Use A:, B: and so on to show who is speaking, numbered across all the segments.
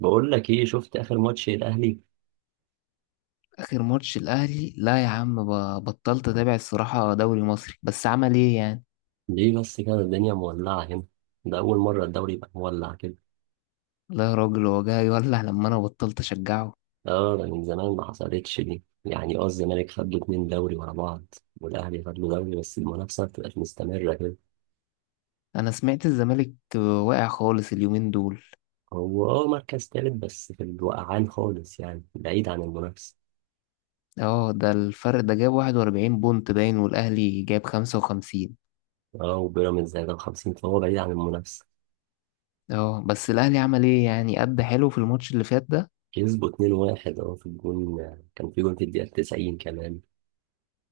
A: بقول لك ايه، شفت اخر ماتش الاهلي؟
B: اخر ماتش الاهلي، لا يا عم، بطلت اتابع الصراحه دوري مصري، بس عمل ايه يعني.
A: ليه بس كده الدنيا مولعه هنا؟ ده اول مره الدوري يبقى مولع كده.
B: لا يا راجل، هو جاي يولع لما انا بطلت اشجعه.
A: اه ده من زمان ما حصلتش دي، يعني اه الزمالك خد له اتنين دوري ورا بعض، والاهلي خد له دوري بس المنافسه ما بتبقاش مستمره كده.
B: انا سمعت الزمالك واقع خالص اليومين دول.
A: هو اه مركز تالت بس في الوقعان خالص، يعني بعيد عن المنافسه.
B: اه، ده الفرق ده جاب 41 بونت باين، والاهلي جاب 55.
A: اه وبيراميدز زي ده 50، فهو بعيد عن المنافسه.
B: اه بس الاهلي عمل ايه يعني، قد حلو في الماتش اللي فات ده؟
A: كسبوا 2-1، اه في الجون. كان في جون في الدقيقه 90 كمان.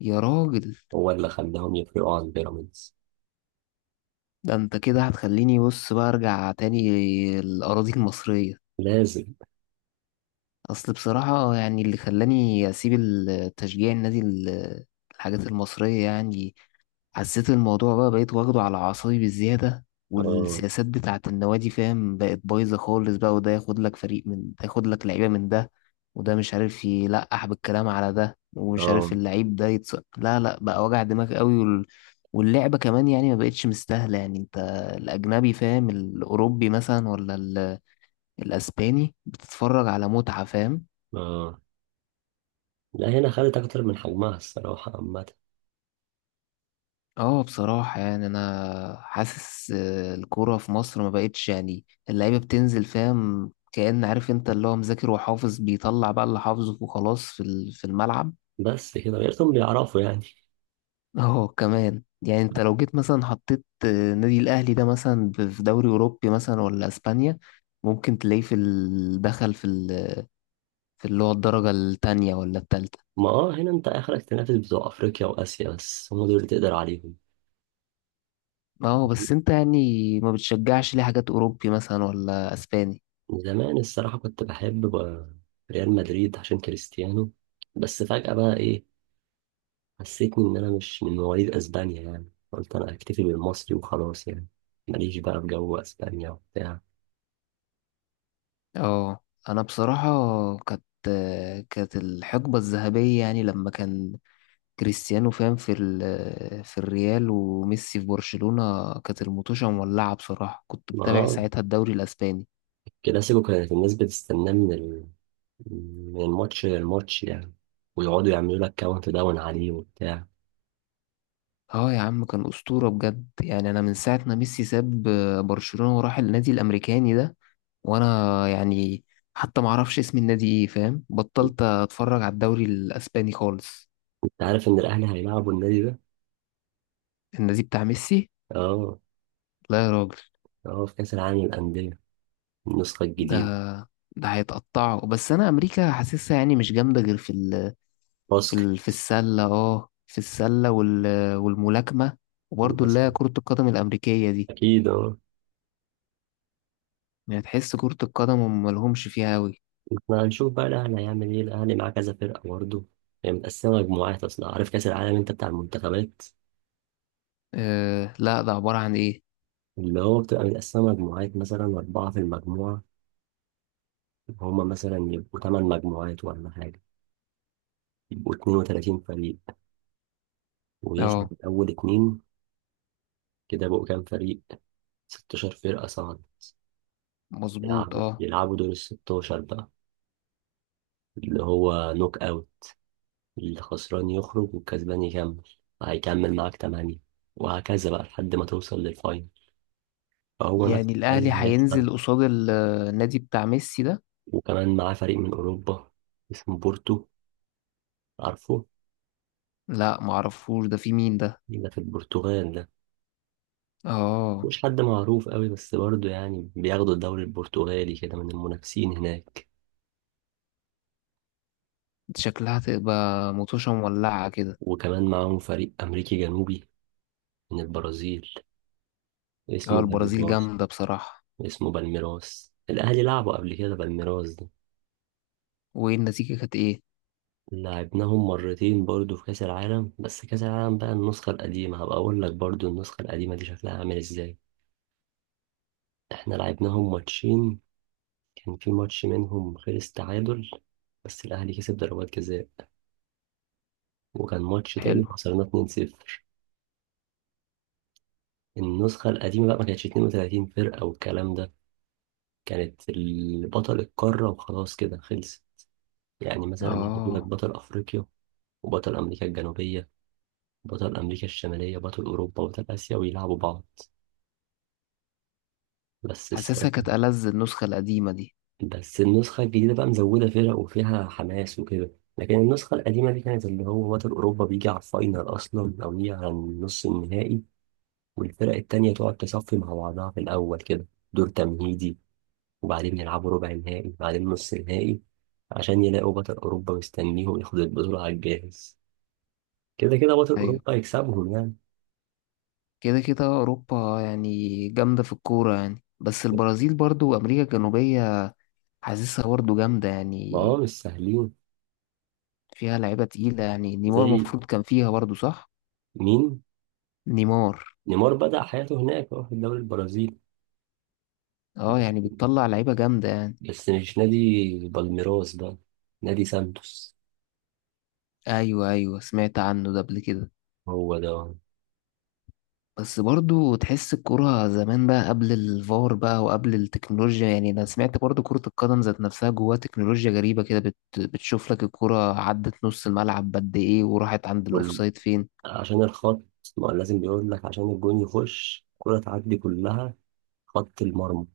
B: يا راجل،
A: هو اللي خلاهم يفرقوا عن بيراميدز.
B: ده انت كده هتخليني بص بقى ارجع تاني الاراضي المصريه.
A: لازم.
B: اصل بصراحة يعني اللي خلاني اسيب التشجيع النادي الحاجات المصرية يعني، حسيت الموضوع بقى، بقيت واخده على اعصابي بالزيادة،
A: اه.
B: والسياسات بتاعة النوادي فاهم بقت بايظة خالص بقى، وده ياخد لك فريق من ده، ياخد لك لعيبة من ده، وده مش عارف يلقح بالكلام على ده، ومش عارف
A: اه.
B: اللعيب ده لا لا بقى، وجع دماغ قوي، واللعبة كمان يعني ما بقتش مستاهلة. يعني انت الأجنبي فاهم، الأوروبي مثلا، ولا الأسباني، بتتفرج على متعة فاهم.
A: آه. لا، هنا خدت أكتر من حجمها الصراحة عامة.
B: اه بصراحة يعني أنا حاسس، الكورة في مصر ما بقتش يعني، اللعيبة بتنزل فاهم كأن، عارف أنت اللي هو مذاكر وحافظ، بيطلع بقى اللي حافظه وخلاص في في الملعب.
A: بس كده غيرتهم بيعرفوا يعني.
B: اه كمان يعني، أنت لو جيت مثلا حطيت نادي الأهلي ده مثلا في دوري أوروبي مثلا ولا أسبانيا، ممكن تلاقيه في دخل في في اللي هو الدرجة التانية ولا التالتة.
A: ما اه هنا انت اخرك تنافس بتوع افريقيا واسيا، بس هم دول اللي تقدر عليهم.
B: اه بس أنت يعني ما بتشجعش ليه حاجات أوروبي مثلا ولا أسباني؟
A: زمان الصراحة كنت بحب ريال مدريد عشان كريستيانو. بس فجأة بقى ايه، حسيتني ان انا مش من مواليد اسبانيا، يعني قلت انا اكتفي بالمصري وخلاص يعني. ماليش بقى في جو اسبانيا وبتاع.
B: اه انا بصراحة كانت كانت الحقبة الذهبية يعني، لما كان كريستيانو فاهم في الريال، وميسي في برشلونة، كانت المطوشة مولعة. بصراحة كنت
A: ما
B: بتابع
A: اه
B: ساعتها الدوري الاسباني.
A: كلاسيكو كانت الناس بتستناه من الماتش للماتش يعني. ويقعدوا يعملوا لك كاونت داون عليه وبتاع.
B: اه يا عم، كان اسطورة بجد يعني. انا من ساعة ما ميسي ساب برشلونة وراح النادي الامريكاني ده، وانا يعني حتى معرفش اسم النادي ايه فاهم، بطلت اتفرج على الدوري الاسباني خالص.
A: كنت عارف ان الاهلي هيلعبوا النادي ده.
B: النادي بتاع ميسي،
A: اه.
B: لا يا راجل.
A: اه في كاس العالم للانديه، النسخه الجديده.
B: ده ده هيتقطعوا، بس انا امريكا حاسسها يعني مش جامده غير
A: باسكت.
B: في السله، اه في السله، والملاكمه، وبرضه اللي
A: بس
B: هي كره القدم الامريكيه دي.
A: اكيد اه.
B: يعني تحس كره القدم هم ملهمش فيها قوي.
A: احنا هنشوف بقى الاهلي هيعمل ايه. الاهلي معاه كذا فرقه برضه. هي متقسمه مجموعات اصلا، عارف كاس العالم انت بتاع المنتخبات؟
B: أه لا، ده عباره عن ايه؟
A: اللي هو بتبقى متقسمه مجموعات، مثلا اربعه في المجموعه. هما مثلا يبقوا ثمان مجموعات ولا حاجه. يبقوا 32 فريق، ويصعد
B: اه
A: اول اتنين. كده بقوا كام فريق؟ 16 فرقة صعدت.
B: مظبوط.
A: يلعبوا
B: اه
A: يلعبوا دور ال 16 بقى، اللي هو نوك أوت. الخسران يخرج والكسبان يكمل. هيكمل معاك 8، وهكذا بقى لحد ما توصل للفاينل. فهو نفس
B: يعني الاهلي
A: الكلام هيحصل.
B: هينزل قصاد النادي بتاع ميسي ده؟
A: وكمان معاه فريق من أوروبا، اسمه بورتو. عارفه؟
B: لا معرفوش ده، في مين ده؟
A: ده في البرتغال ده.
B: اه.
A: مش حد معروف قوي، بس برضه يعني بياخدوا الدوري البرتغالي كده من المنافسين هناك.
B: شكلها تبقى مطوشه مولعه كده.
A: وكمان معاهم فريق أمريكي جنوبي من البرازيل،
B: اه
A: اسمه
B: البرازيل
A: بالميراس.
B: جامده بصراحه.
A: اسمه بالميراس، الأهلي لعبوا قبل كده بالميراس ده.
B: وايه النتيجه، كانت ايه؟
A: لعبناهم مرتين برضو في كأس العالم، بس كأس العالم بقى النسخة القديمة، هبقى أقول لك برضو النسخة القديمة دي شكلها عامل إزاي. إحنا لعبناهم ماتشين. كان في ماتش منهم خلص تعادل، بس الأهلي كسب ضربات جزاء. وكان ماتش تاني
B: حلو.
A: خسرنا 2-0. النسخة القديمة بقى ما كانتش 32 فرقة والكلام ده. كانت بطل القارة وخلاص كده خلصت. يعني مثلا يجيبوا لك
B: اه
A: بطل أفريقيا، وبطل أمريكا الجنوبية، بطل أمريكا الشمالية، بطل أوروبا، بطل آسيا، ويلعبوا بعض. بس
B: حاسسها
A: الصراحة،
B: كانت ألذ النسخة القديمة دي.
A: بس النسخة الجديدة بقى مزودة فرق وفيها حماس وكده. لكن النسخة القديمة دي كانت اللي هو بطل أوروبا بيجي على الفاينل أصلا، أو يجي على النص النهائي. والفرق التانية تقعد تصفي مع بعضها في الأول كده، دور تمهيدي. وبعدين يلعبوا ربع نهائي، بعدين نص نهائي، عشان يلاقوا بطل أوروبا مستنيهم ياخد البطولة على الجاهز. كده كده بطل
B: أيوة،
A: أوروبا يكسبهم يعني.
B: كده كده أوروبا يعني جامدة في الكورة، يعني بس البرازيل برضو وأمريكا الجنوبية حاسسها برضو جامدة
A: ما هو
B: يعني.
A: مش سهلين.
B: فيها لعيبة تقيلة يعني، نيمار
A: زي
B: المفروض كان فيها برضو، صح؟
A: مين؟
B: نيمار.
A: نيمار بدأ حياته هناك، اه في الدوري البرازيلي.
B: اه يعني بتطلع لعيبة جامدة يعني.
A: بس مش نادي بالميراس ده، نادي سانتوس.
B: أيوة أيوة، سمعت عنه ده قبل كده.
A: هو ده.
B: بس برضو تحس الكرة زمان بقى، قبل الفار بقى وقبل التكنولوجيا. يعني أنا سمعت برضو كرة القدم ذات نفسها جواها تكنولوجيا غريبة كده، بتشوف لك الكرة عدت نص الملعب قد إيه، وراحت عند
A: وال-
B: الأوفسايد فين.
A: عشان الخط. ما هو لازم بيقول لك عشان الجون يخش الكرة تعدي كلها، خط المرمى،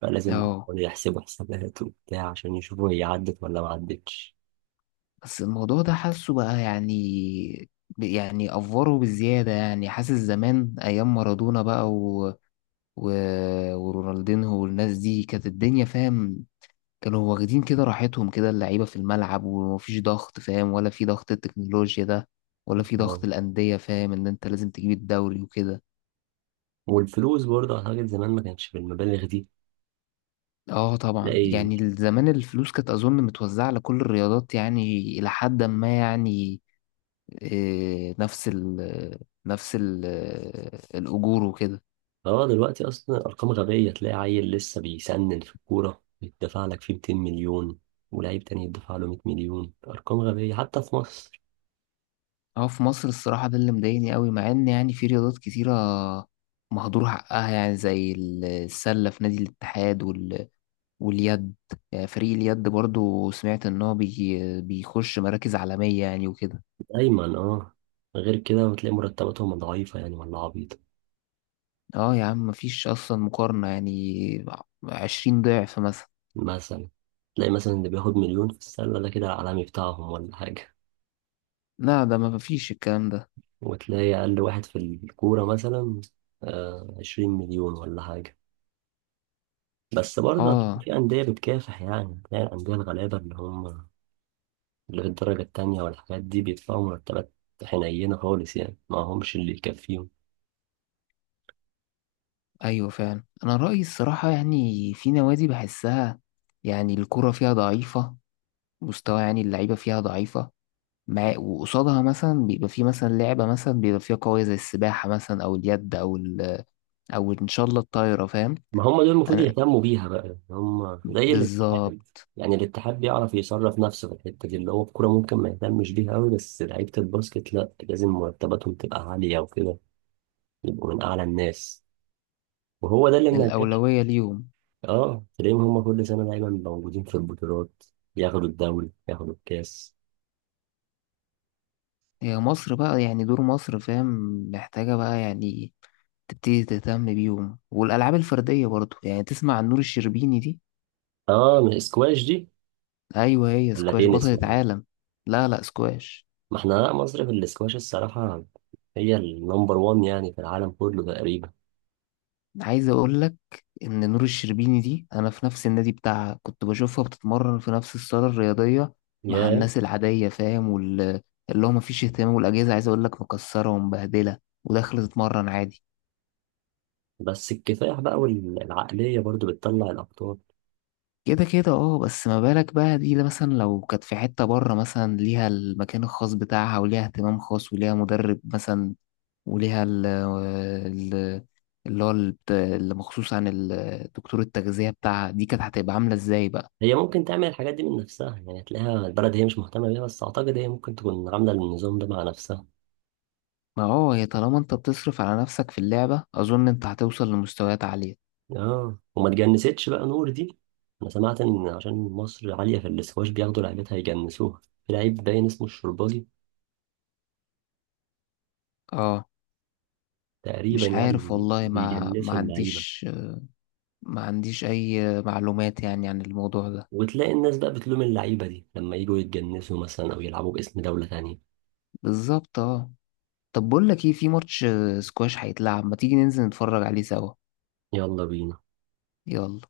A: فلازم
B: اه
A: يحسبوا حسابات وبتاع عشان يشوفوا هي عدت ولا ما عدتش.
B: بس الموضوع ده حاسه بقى يعني يعني أفوره بزيادة. يعني حاسس زمان أيام مارادونا بقى و... ورونالدينهو والناس دي، كانت الدنيا فاهم، كانوا واخدين كده راحتهم كده اللعيبة في الملعب، ومفيش ضغط فاهم، ولا في ضغط التكنولوجيا ده، ولا في ضغط
A: اه.
B: الأندية فاهم، إن أنت لازم تجيب الدوري وكده.
A: والفلوس برضه أعتقد زمان ما كانش بالمبالغ دي.
B: اه طبعا
A: تلاقي
B: يعني، زمان الفلوس كانت أظن متوزعة على كل الرياضات يعني، إلى حد ما يعني، إيه، نفس ال الأجور وكده.
A: اه دلوقتي اصلا ارقام غبيه، تلاقي عيل لسه بيسنن في الكوره يدفع لك فيه 200 مليون، ولاعيب تاني يدفع له 100 مليون، ارقام غبيه حتى في مصر.
B: اه في مصر الصراحة ده اللي مضايقني قوي، مع إن يعني في رياضات كتيرة مهدور حقها يعني، زي السلة في نادي الاتحاد، واليد، فريق اليد برضو سمعت ان هو بي بيخش مراكز عالمية يعني وكده.
A: دايما اه غير كده بتلاقي مرتباتهم ضعيفه يعني ولا عبيطه.
B: اه يا عم مفيش اصلا مقارنة يعني، 20 ضعف مثلا.
A: مثلا تلاقي مثلا اللي بياخد مليون في السله ده كده العالمي بتاعهم ولا حاجه.
B: لا ده ما فيش الكلام ده.
A: وتلاقي اقل واحد في الكوره مثلا آه 20 مليون ولا حاجه. بس برضه
B: اه.
A: في انديه بتكافح، يعني تلاقي الانديه الغلابه اللي هم اللي في الدرجة التانية والحاجات دي، بيدفعوا مرتبات حنينة خالص، يعني ما همش اللي يكفيهم.
B: ايوه فعلا، انا رأيي الصراحة يعني في نوادي بحسها يعني الكرة فيها ضعيفة مستوى، يعني اللعيبة فيها ضعيفة، مع وقصادها مثلا بيبقى في مثلا لعبة مثلا بيبقى فيها قوية، زي السباحة مثلا، أو اليد، أو إن شاء الله الطايرة فاهم.
A: ما هم دول المفروض
B: أنا
A: يهتموا بيها بقى، يعني هم زي الاتحاد.
B: بالظبط،
A: يعني الاتحاد بيعرف يصرف نفسه في الحتة دي، اللي هو الكورة ممكن ما يهتمش بيها قوي، بس لعيبة الباسكت لا، لازم مرتباتهم تبقى عالية وكده، يبقوا من أعلى الناس. وهو ده اللي منجح.
B: الأولوية ليهم.
A: اه تلاقيهم هم كل سنة دايما موجودين في البطولات، ياخدوا الدوري ياخدوا الكاس.
B: هي مصر بقى يعني دور مصر فاهم، محتاجة بقى يعني تبتدي تهتم بيهم، والألعاب الفردية برضو يعني. تسمع عن نور الشربيني دي؟
A: اه من الاسكواش دي.
B: أيوة هي
A: ولا
B: سكواش
A: تنس،
B: بطلة
A: ولا؟
B: عالم. لا لا سكواش.
A: ما احنا لا، مصر في الاسكواش الصراحة هي النمبر وان، يعني في العالم كله تقريبا.
B: عايز أقولك إن نور الشربيني دي، أنا في نفس النادي بتاعها، كنت بشوفها بتتمرن في نفس الصالة الرياضية مع
A: يا.
B: الناس العادية فاهم، واللي هو مفيش اهتمام، والأجهزة عايز أقولك مكسرة ومبهدلة، وداخلة تتمرن عادي.
A: بس الكفاح بقى والعقلية برضو بتطلع الأبطال.
B: كده كده اه، بس ما بالك بقى دي، لا مثلا لو كانت في حتة بره مثلا، ليها المكان الخاص بتاعها، وليها اهتمام خاص، وليها مدرب مثلا، وليها اللي مخصوص عن دكتور التغذية بتاعها، دي كانت هتبقى عاملة ازاي بقى؟
A: هي ممكن تعمل الحاجات دي من نفسها، يعني تلاقيها البلد هي مش مهتمة بيها، بس أعتقد هي ممكن تكون عاملة النظام ده مع نفسها.
B: ما اه، هي طالما انت بتصرف على نفسك في اللعبة، اظن انت هتوصل لمستويات عالية.
A: اه وما تجنستش بقى نور دي. أنا سمعت إن عشان مصر عالية في الاسكواش بياخدوا لعيبتها يجنسوها. في لعيب باين اسمه الشربالي،
B: اه
A: تقريبا
B: مش
A: يعني
B: عارف والله، ما
A: بيجنسوا اللعيبة.
B: عنديش، ما عنديش اي معلومات يعني عن الموضوع ده.
A: وتلاقي الناس بقى بتلوم اللعيبة دي لما يجوا يتجنسوا مثلا أو يلعبوا باسم دولة تانية.
B: بالظبط اه. طب بقول لك ايه، في ماتش سكواش هيتلعب، ما تيجي ننزل نتفرج عليه سوا؟
A: يلا بينا.
B: يلا.